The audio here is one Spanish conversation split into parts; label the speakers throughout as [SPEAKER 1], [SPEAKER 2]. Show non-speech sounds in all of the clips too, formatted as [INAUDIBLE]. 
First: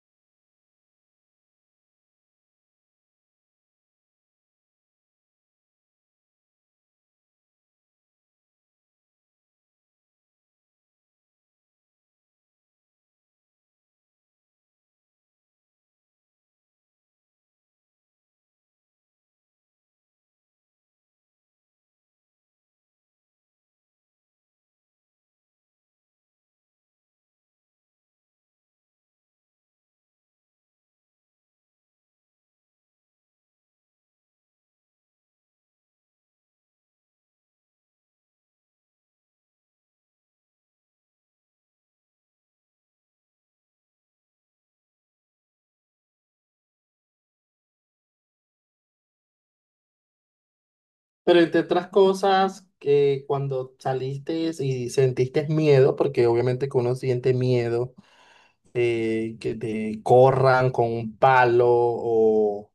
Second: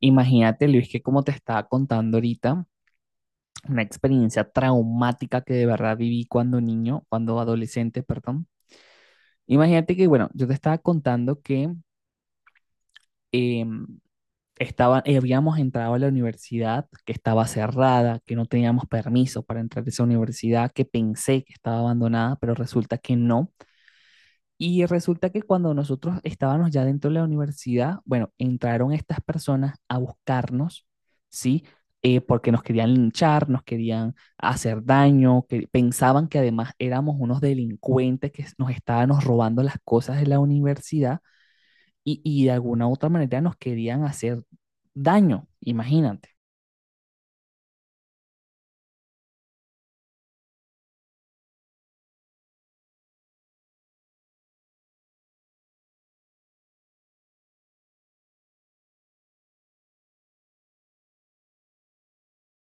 [SPEAKER 1] Imagínate, Luis, que como te estaba contando ahorita, una experiencia traumática que de verdad viví cuando niño, cuando adolescente, perdón. Imagínate que, bueno, yo te estaba contando que em, estaba, habíamos entrado a la universidad, que estaba cerrada, que no teníamos permiso para entrar a esa universidad, que pensé que estaba abandonada, pero resulta que no. Y resulta que cuando nosotros estábamos ya dentro de la universidad, bueno, entraron estas personas a buscarnos, ¿sí? Porque nos querían linchar, nos querían hacer daño, que pensaban que además éramos unos delincuentes que nos estábamos robando las cosas de la universidad y, de alguna u otra manera nos querían hacer daño, imagínate.
[SPEAKER 2] Pero entre otras cosas, que cuando saliste y sentiste miedo, porque obviamente que uno siente miedo, que te corran con un palo o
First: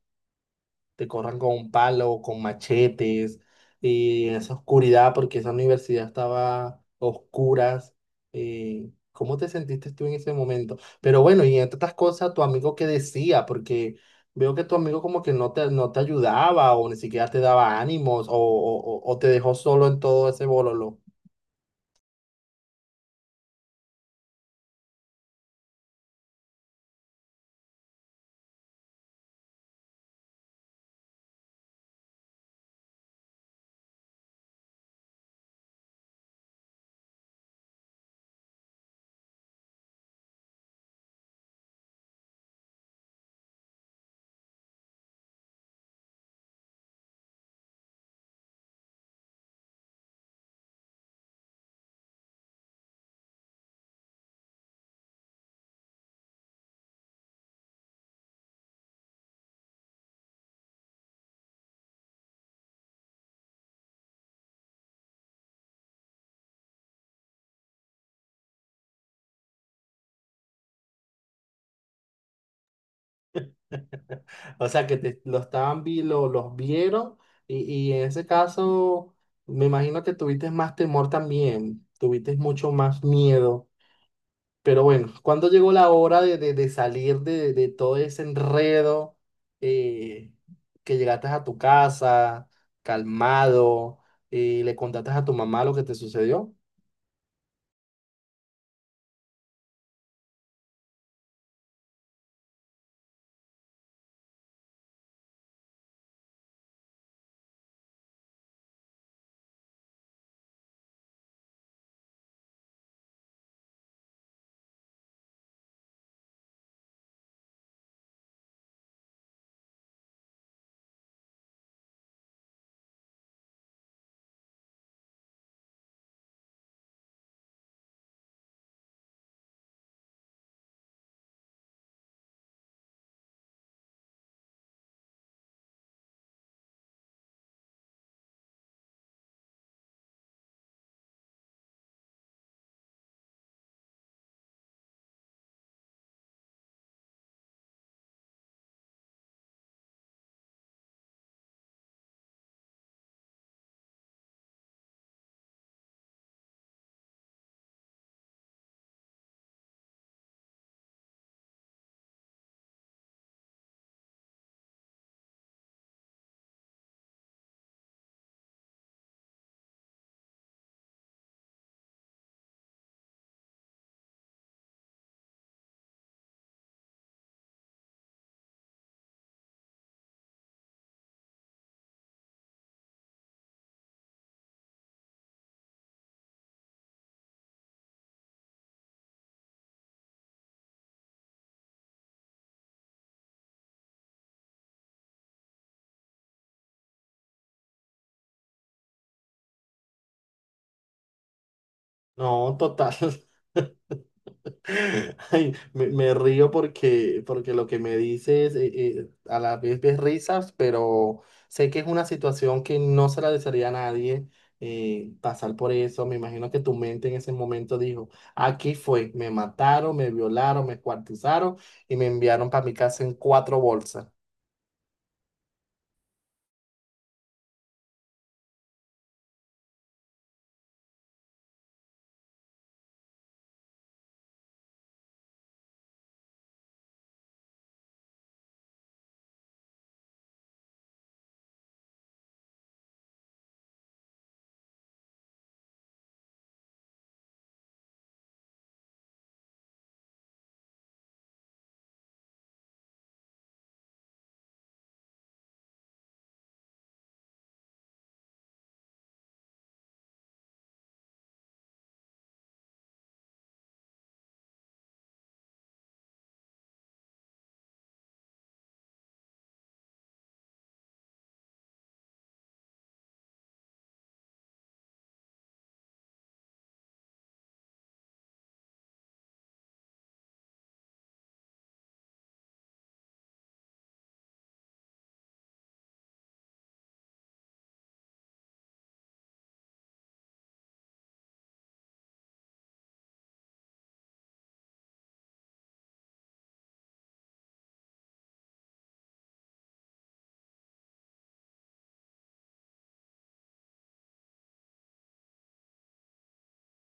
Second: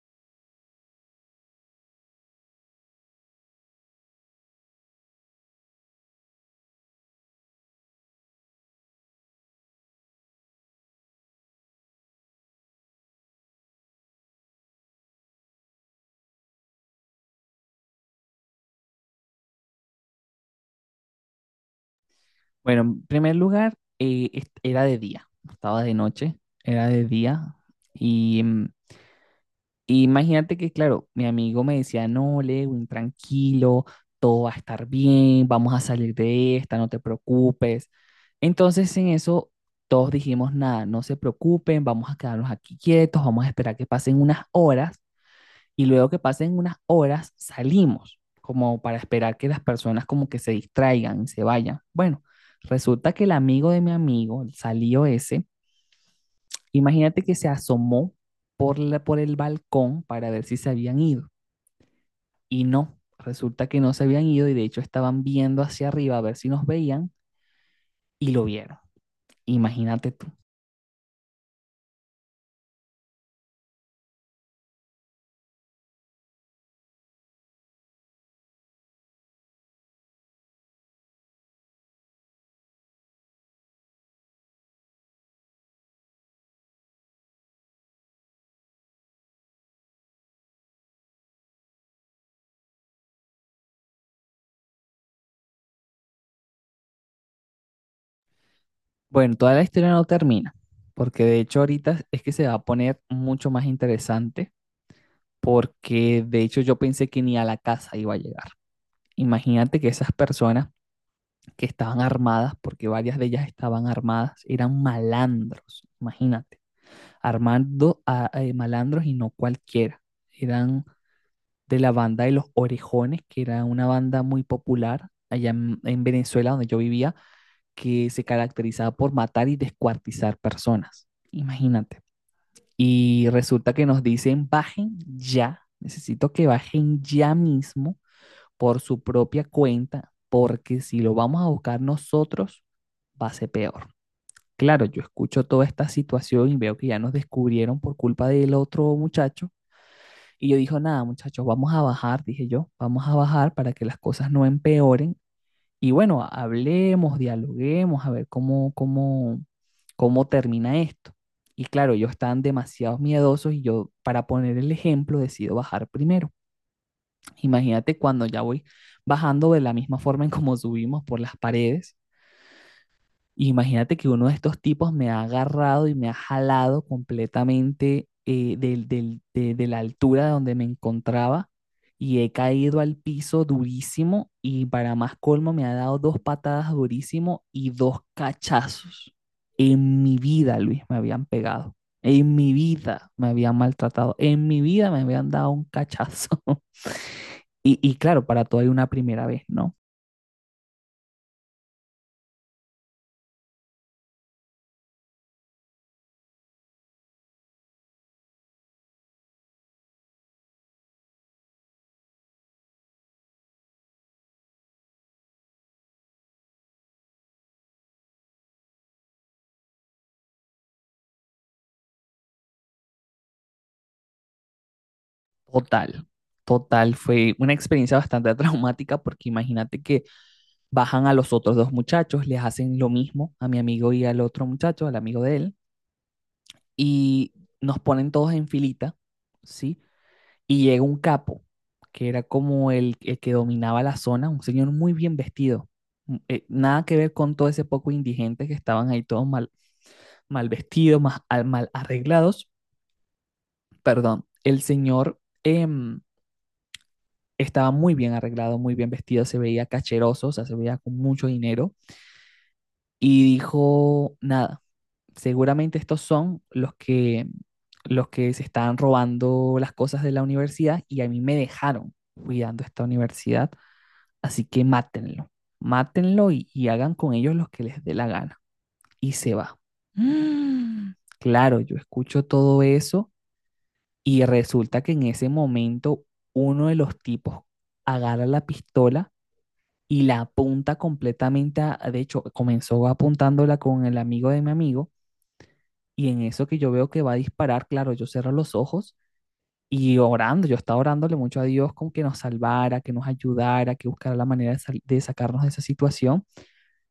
[SPEAKER 2] te corran con palos, con machetes, y en esa oscuridad, porque esa universidad estaba a oscuras. ¿ ¿Cómo te sentiste tú en ese momento? Pero bueno, y entre otras cosas, tu amigo qué decía, porque veo que tu amigo como que no te ayudaba o ni siquiera te daba ánimos o te dejó solo en todo ese bololo.
[SPEAKER 1] Bueno, en primer lugar, era de día, no estaba de noche, era de día y Y imagínate que, claro, mi amigo me decía, no, Lewin, tranquilo, todo va a estar bien, vamos a salir de esta, no te preocupes. Entonces en eso todos dijimos, nada, no se preocupen, vamos a quedarnos aquí quietos, vamos a esperar que pasen unas horas y luego que pasen unas horas salimos, como para esperar que las personas como que se distraigan y se vayan. Bueno, resulta que el amigo de mi amigo, el salió ese, imagínate que se asomó por el balcón para ver si se habían ido. Y no, resulta que no se habían ido y de hecho estaban viendo hacia arriba a ver si nos veían y lo vieron. Imagínate tú.
[SPEAKER 2] O sea, que te, lo estaban, vi- lo, los vieron y, y en ese caso... Me imagino que tuviste más temor también, tuviste mucho más miedo. Pero bueno, ¿cuándo llegó la hora de, de salir de todo ese enredo? eh, que llegaste a tu casa, calmado, y le contaste a tu mamá lo que te sucedió.
[SPEAKER 1] Bueno, toda la historia no termina, porque de hecho ahorita es que se va a poner mucho más interesante, porque de hecho yo pensé que ni a la casa iba a llegar. Imagínate que esas personas que estaban armadas, porque varias de ellas estaban armadas, eran malandros, imagínate, armando a malandros y no cualquiera, eran de la banda de Los Orejones, que era una banda muy popular allá en Venezuela, donde yo vivía, que se caracterizaba por matar y descuartizar personas. Imagínate. Y resulta que nos dicen, bajen ya, necesito que bajen ya mismo por su propia cuenta, porque si lo vamos a buscar nosotros, va a ser peor. Claro, yo escucho toda esta situación y veo que ya nos descubrieron por culpa del otro muchacho y yo dijo, nada, muchachos, vamos a bajar, dije yo, vamos a bajar para que las cosas no empeoren. Y bueno, hablemos, dialoguemos, a ver cómo termina esto. Y claro, ellos están demasiado miedosos y yo, para poner el ejemplo, decido bajar primero. Imagínate cuando ya voy bajando de la misma forma en como subimos por las paredes y imagínate que uno de estos tipos me ha agarrado y me ha jalado completamente de la altura de donde me encontraba y he caído al piso durísimo y para más colmo me ha dado dos patadas durísimo y dos cachazos. En mi vida, Luis, me habían pegado. En mi vida me habían maltratado. En mi vida me habían dado un cachazo. [LAUGHS] Y, claro, para todo hay una primera vez, ¿no?
[SPEAKER 2] No, total. [LAUGHS] [LAUGHS] Ay, me río porque, porque lo que me dices a la vez ves risas, pero sé que es una situación que no se la desearía a nadie pasar por eso. Me imagino que tu mente en ese momento dijo, aquí fue, me mataron, me violaron, me escuartizaron y me enviaron para mi casa en cuatro bolsas.
[SPEAKER 1] Total, total. Fue una experiencia bastante [LAUGHS] traumática porque imagínate que bajan a los otros dos muchachos, les hacen lo mismo a mi amigo y al otro muchacho, al amigo de él, y nos ponen todos en filita, ¿sí? Y llega un capo, que era como el que dominaba la zona, un señor muy bien vestido. Nada que ver con todo ese poco indigente que estaban ahí todos mal, mal vestidos, mal arreglados. Perdón, el señor em, estaba muy bien arreglado, muy bien vestido, se veía cacheroso, o sea, se veía con mucho dinero. Y dijo, nada, seguramente estos son los que se están robando las cosas de la universidad y a mí me dejaron cuidando esta universidad, así que mátenlo, mátenlo y, hagan con ellos lo que les dé la gana. Y se va. Mm, Claro, yo escucho todo eso y resulta que en ese momento uno de los tipos agarra la pistola y la apunta completamente a, de hecho, comenzó apuntándola con el amigo de mi amigo y en eso que yo veo que va a disparar, claro, yo cierro los ojos y orando, yo estaba orándole mucho a Dios con que nos salvara, que nos ayudara, que buscara la manera de, de sacarnos de esa situación.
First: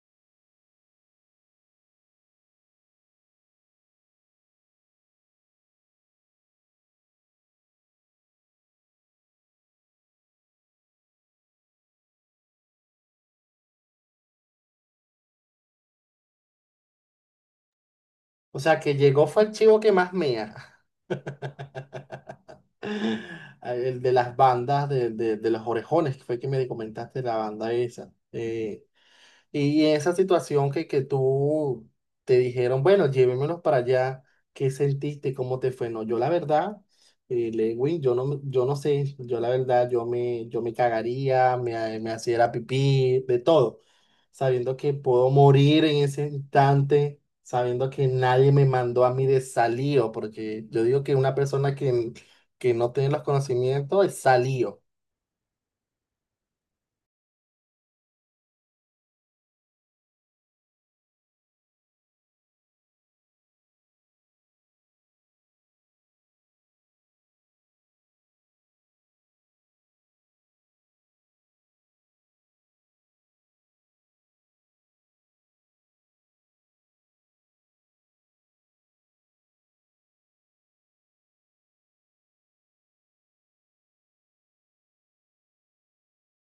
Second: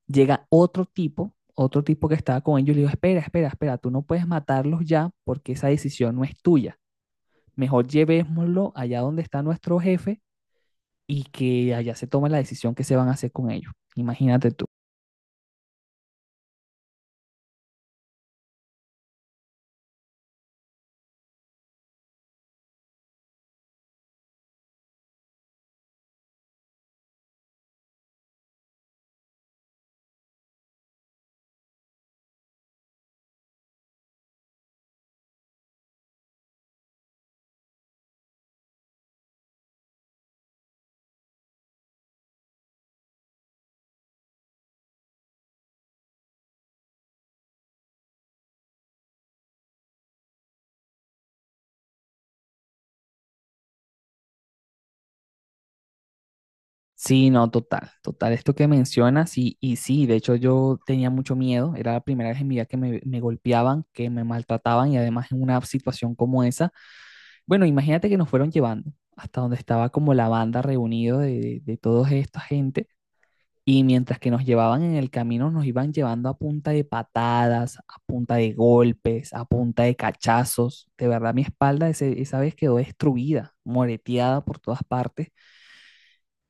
[SPEAKER 1] Llega otro tipo que estaba con ellos y le digo, espera, espera, espera, tú no puedes matarlos ya porque esa decisión no es tuya. Mejor llevémoslo allá donde está nuestro jefe y que allá se tome la decisión que se van a hacer con ellos. Imagínate tú.
[SPEAKER 2] O sea, que llegó fue el chivo que más mía. [LAUGHS] El de las bandas, de los Orejones, que fue que me comentaste la banda esa. Y esa situación que tú te dijeron, bueno, llévemelos para allá, ¿qué sentiste? ¿Cómo te fue? No, yo la verdad, Lewin, yo no sé, yo la verdad, yo me cagaría, me hacía pipí, de todo, sabiendo que puedo morir en ese instante, sabiendo que nadie me mandó a mí de salido, porque yo digo que una persona que no tiene los conocimientos es salido.
[SPEAKER 1] Sí, no, total, total. Esto que mencionas, y, sí, de hecho yo tenía mucho miedo, era la primera vez en mi vida que me golpeaban, que me maltrataban y además en una situación como esa. Bueno, imagínate que nos fueron llevando hasta donde estaba como la banda reunido de toda esta gente y mientras que nos llevaban en el camino nos iban llevando a punta de patadas, a punta de golpes, a punta de cachazos. De verdad mi espalda esa vez quedó destruida, moreteada por todas partes.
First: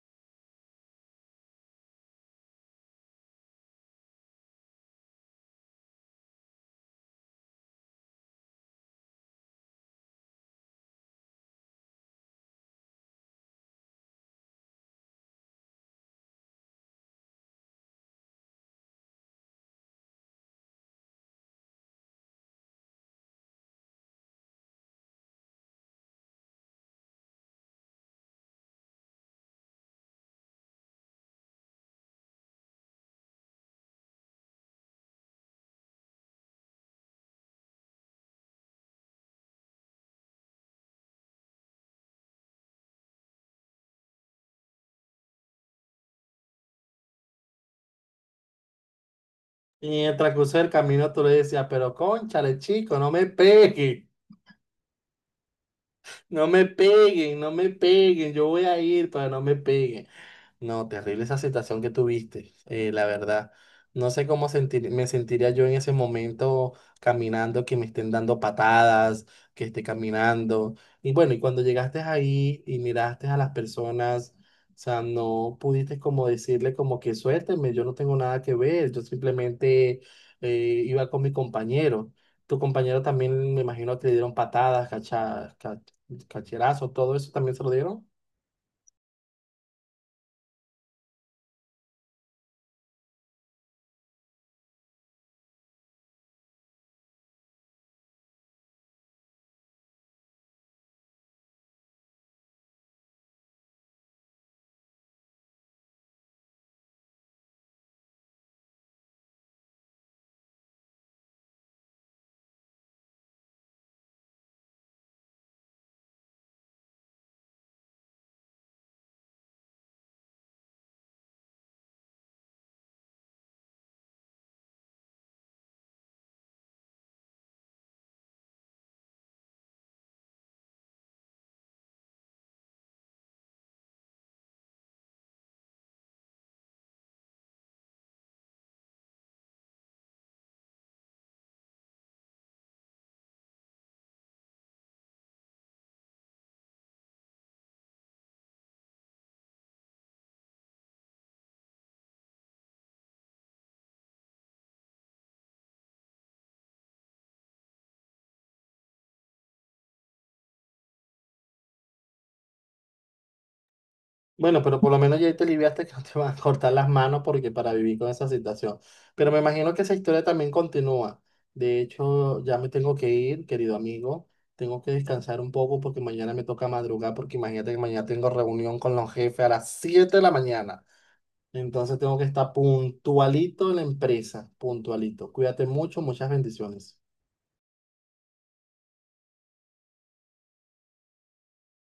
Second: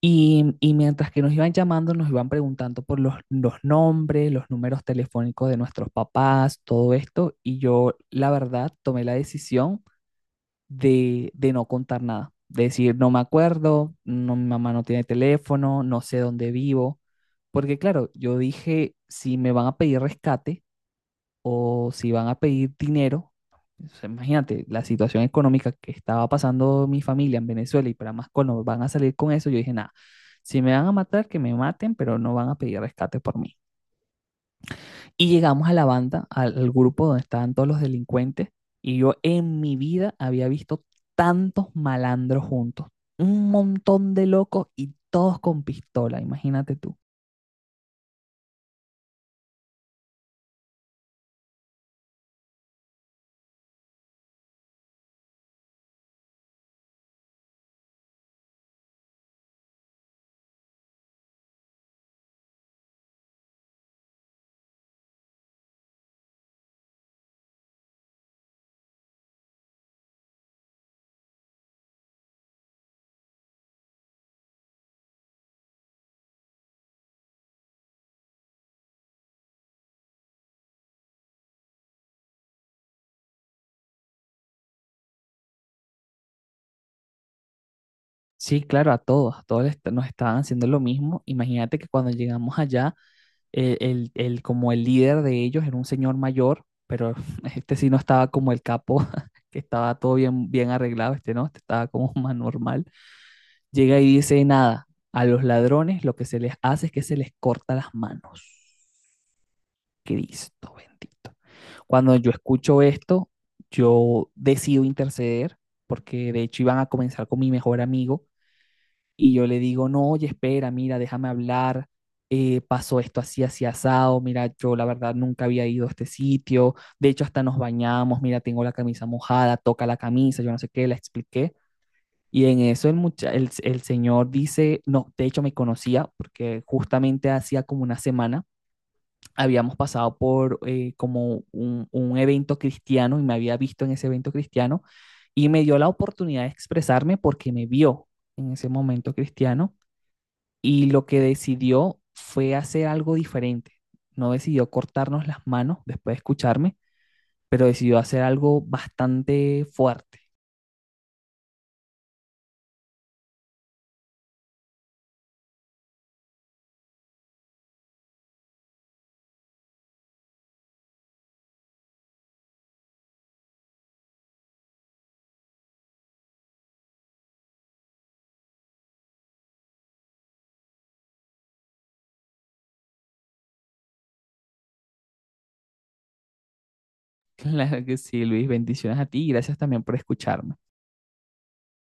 [SPEAKER 1] Y, mientras que nos iban llamando, nos iban preguntando por los nombres, los números telefónicos de nuestros papás, todo esto. Y yo, la verdad, tomé la decisión de no contar nada. De decir, no me acuerdo, no, mi mamá no tiene teléfono, no sé dónde vivo. Porque claro, yo dije, si me van a pedir rescate, o si van a pedir dinero. O imagínate la situación económica que estaba pasando mi familia en Venezuela y para más colmo van a salir con eso, yo dije, nada, si me van a matar, que me maten, pero no van a pedir rescate por mí. Y llegamos a la banda, al grupo donde estaban todos los delincuentes y yo en mi vida había visto tantos malandros juntos, un montón de locos y todos con pistola, imagínate tú.
[SPEAKER 2] Y en el transcurso del camino tú le decías, pero cónchale, chico, no me pegues. No me peguen, no me peguen, yo voy a ir para no me peguen. No, terrible esa situación que tuviste, la verdad. No sé cómo sentir, me sentiría yo en ese momento caminando, que me estén dando patadas, que esté caminando. Y bueno, y cuando llegaste ahí y miraste a las personas, o sea, no pudiste como decirle como que suélteme, yo no tengo nada que ver, yo simplemente iba con mi compañero. Tu compañero también me imagino que le dieron patadas, cacherazos, todo eso también se lo dieron.
[SPEAKER 1] Sí, claro, a todos les- nos estaban haciendo lo mismo. Imagínate que cuando llegamos allá como el líder de ellos era un señor mayor, pero [LAUGHS] este sí no estaba como el capo, [LAUGHS] que estaba todo bien, bien arreglado, este no, este estaba como [LAUGHS] más normal. Llega y dice, nada, a los ladrones lo que se les hace es que se les corta las manos. Cristo bendito. Cuando yo escucho esto, yo decido interceder, porque de hecho iban a comenzar con mi mejor amigo y yo le digo, no, oye, espera, mira, déjame hablar, pasó esto así, así asado, mira, yo la verdad nunca había ido a este sitio, de hecho hasta nos bañamos, mira, tengo la camisa mojada, toca la camisa, yo no sé qué, la expliqué. Y en eso el señor dice, no, de hecho me conocía porque justamente hacía como una semana habíamos pasado por como un evento cristiano y me había visto en ese evento cristiano y me dio la oportunidad de expresarme porque me vio en ese momento cristiano y lo que decidió fue hacer algo diferente. No decidió cortarnos las manos después de escucharme, pero decidió hacer algo bastante fuerte. [LAUGHS]
[SPEAKER 2] Bueno, pero por lo menos ya te aliviaste que no te van a cortar las manos porque para vivir con esa situación. Pero me imagino que esa historia también continúa. De hecho, ya me tengo que ir, querido amigo. Tengo que descansar un poco porque mañana me toca madrugar porque imagínate que mañana tengo reunión con los jefes a las 7 de la mañana. Entonces tengo que estar puntualito en la empresa, puntualito. Cuídate mucho, muchas bendiciones.
[SPEAKER 1] Claro que sí, Luis, bendiciones a ti y gracias también por escucharme.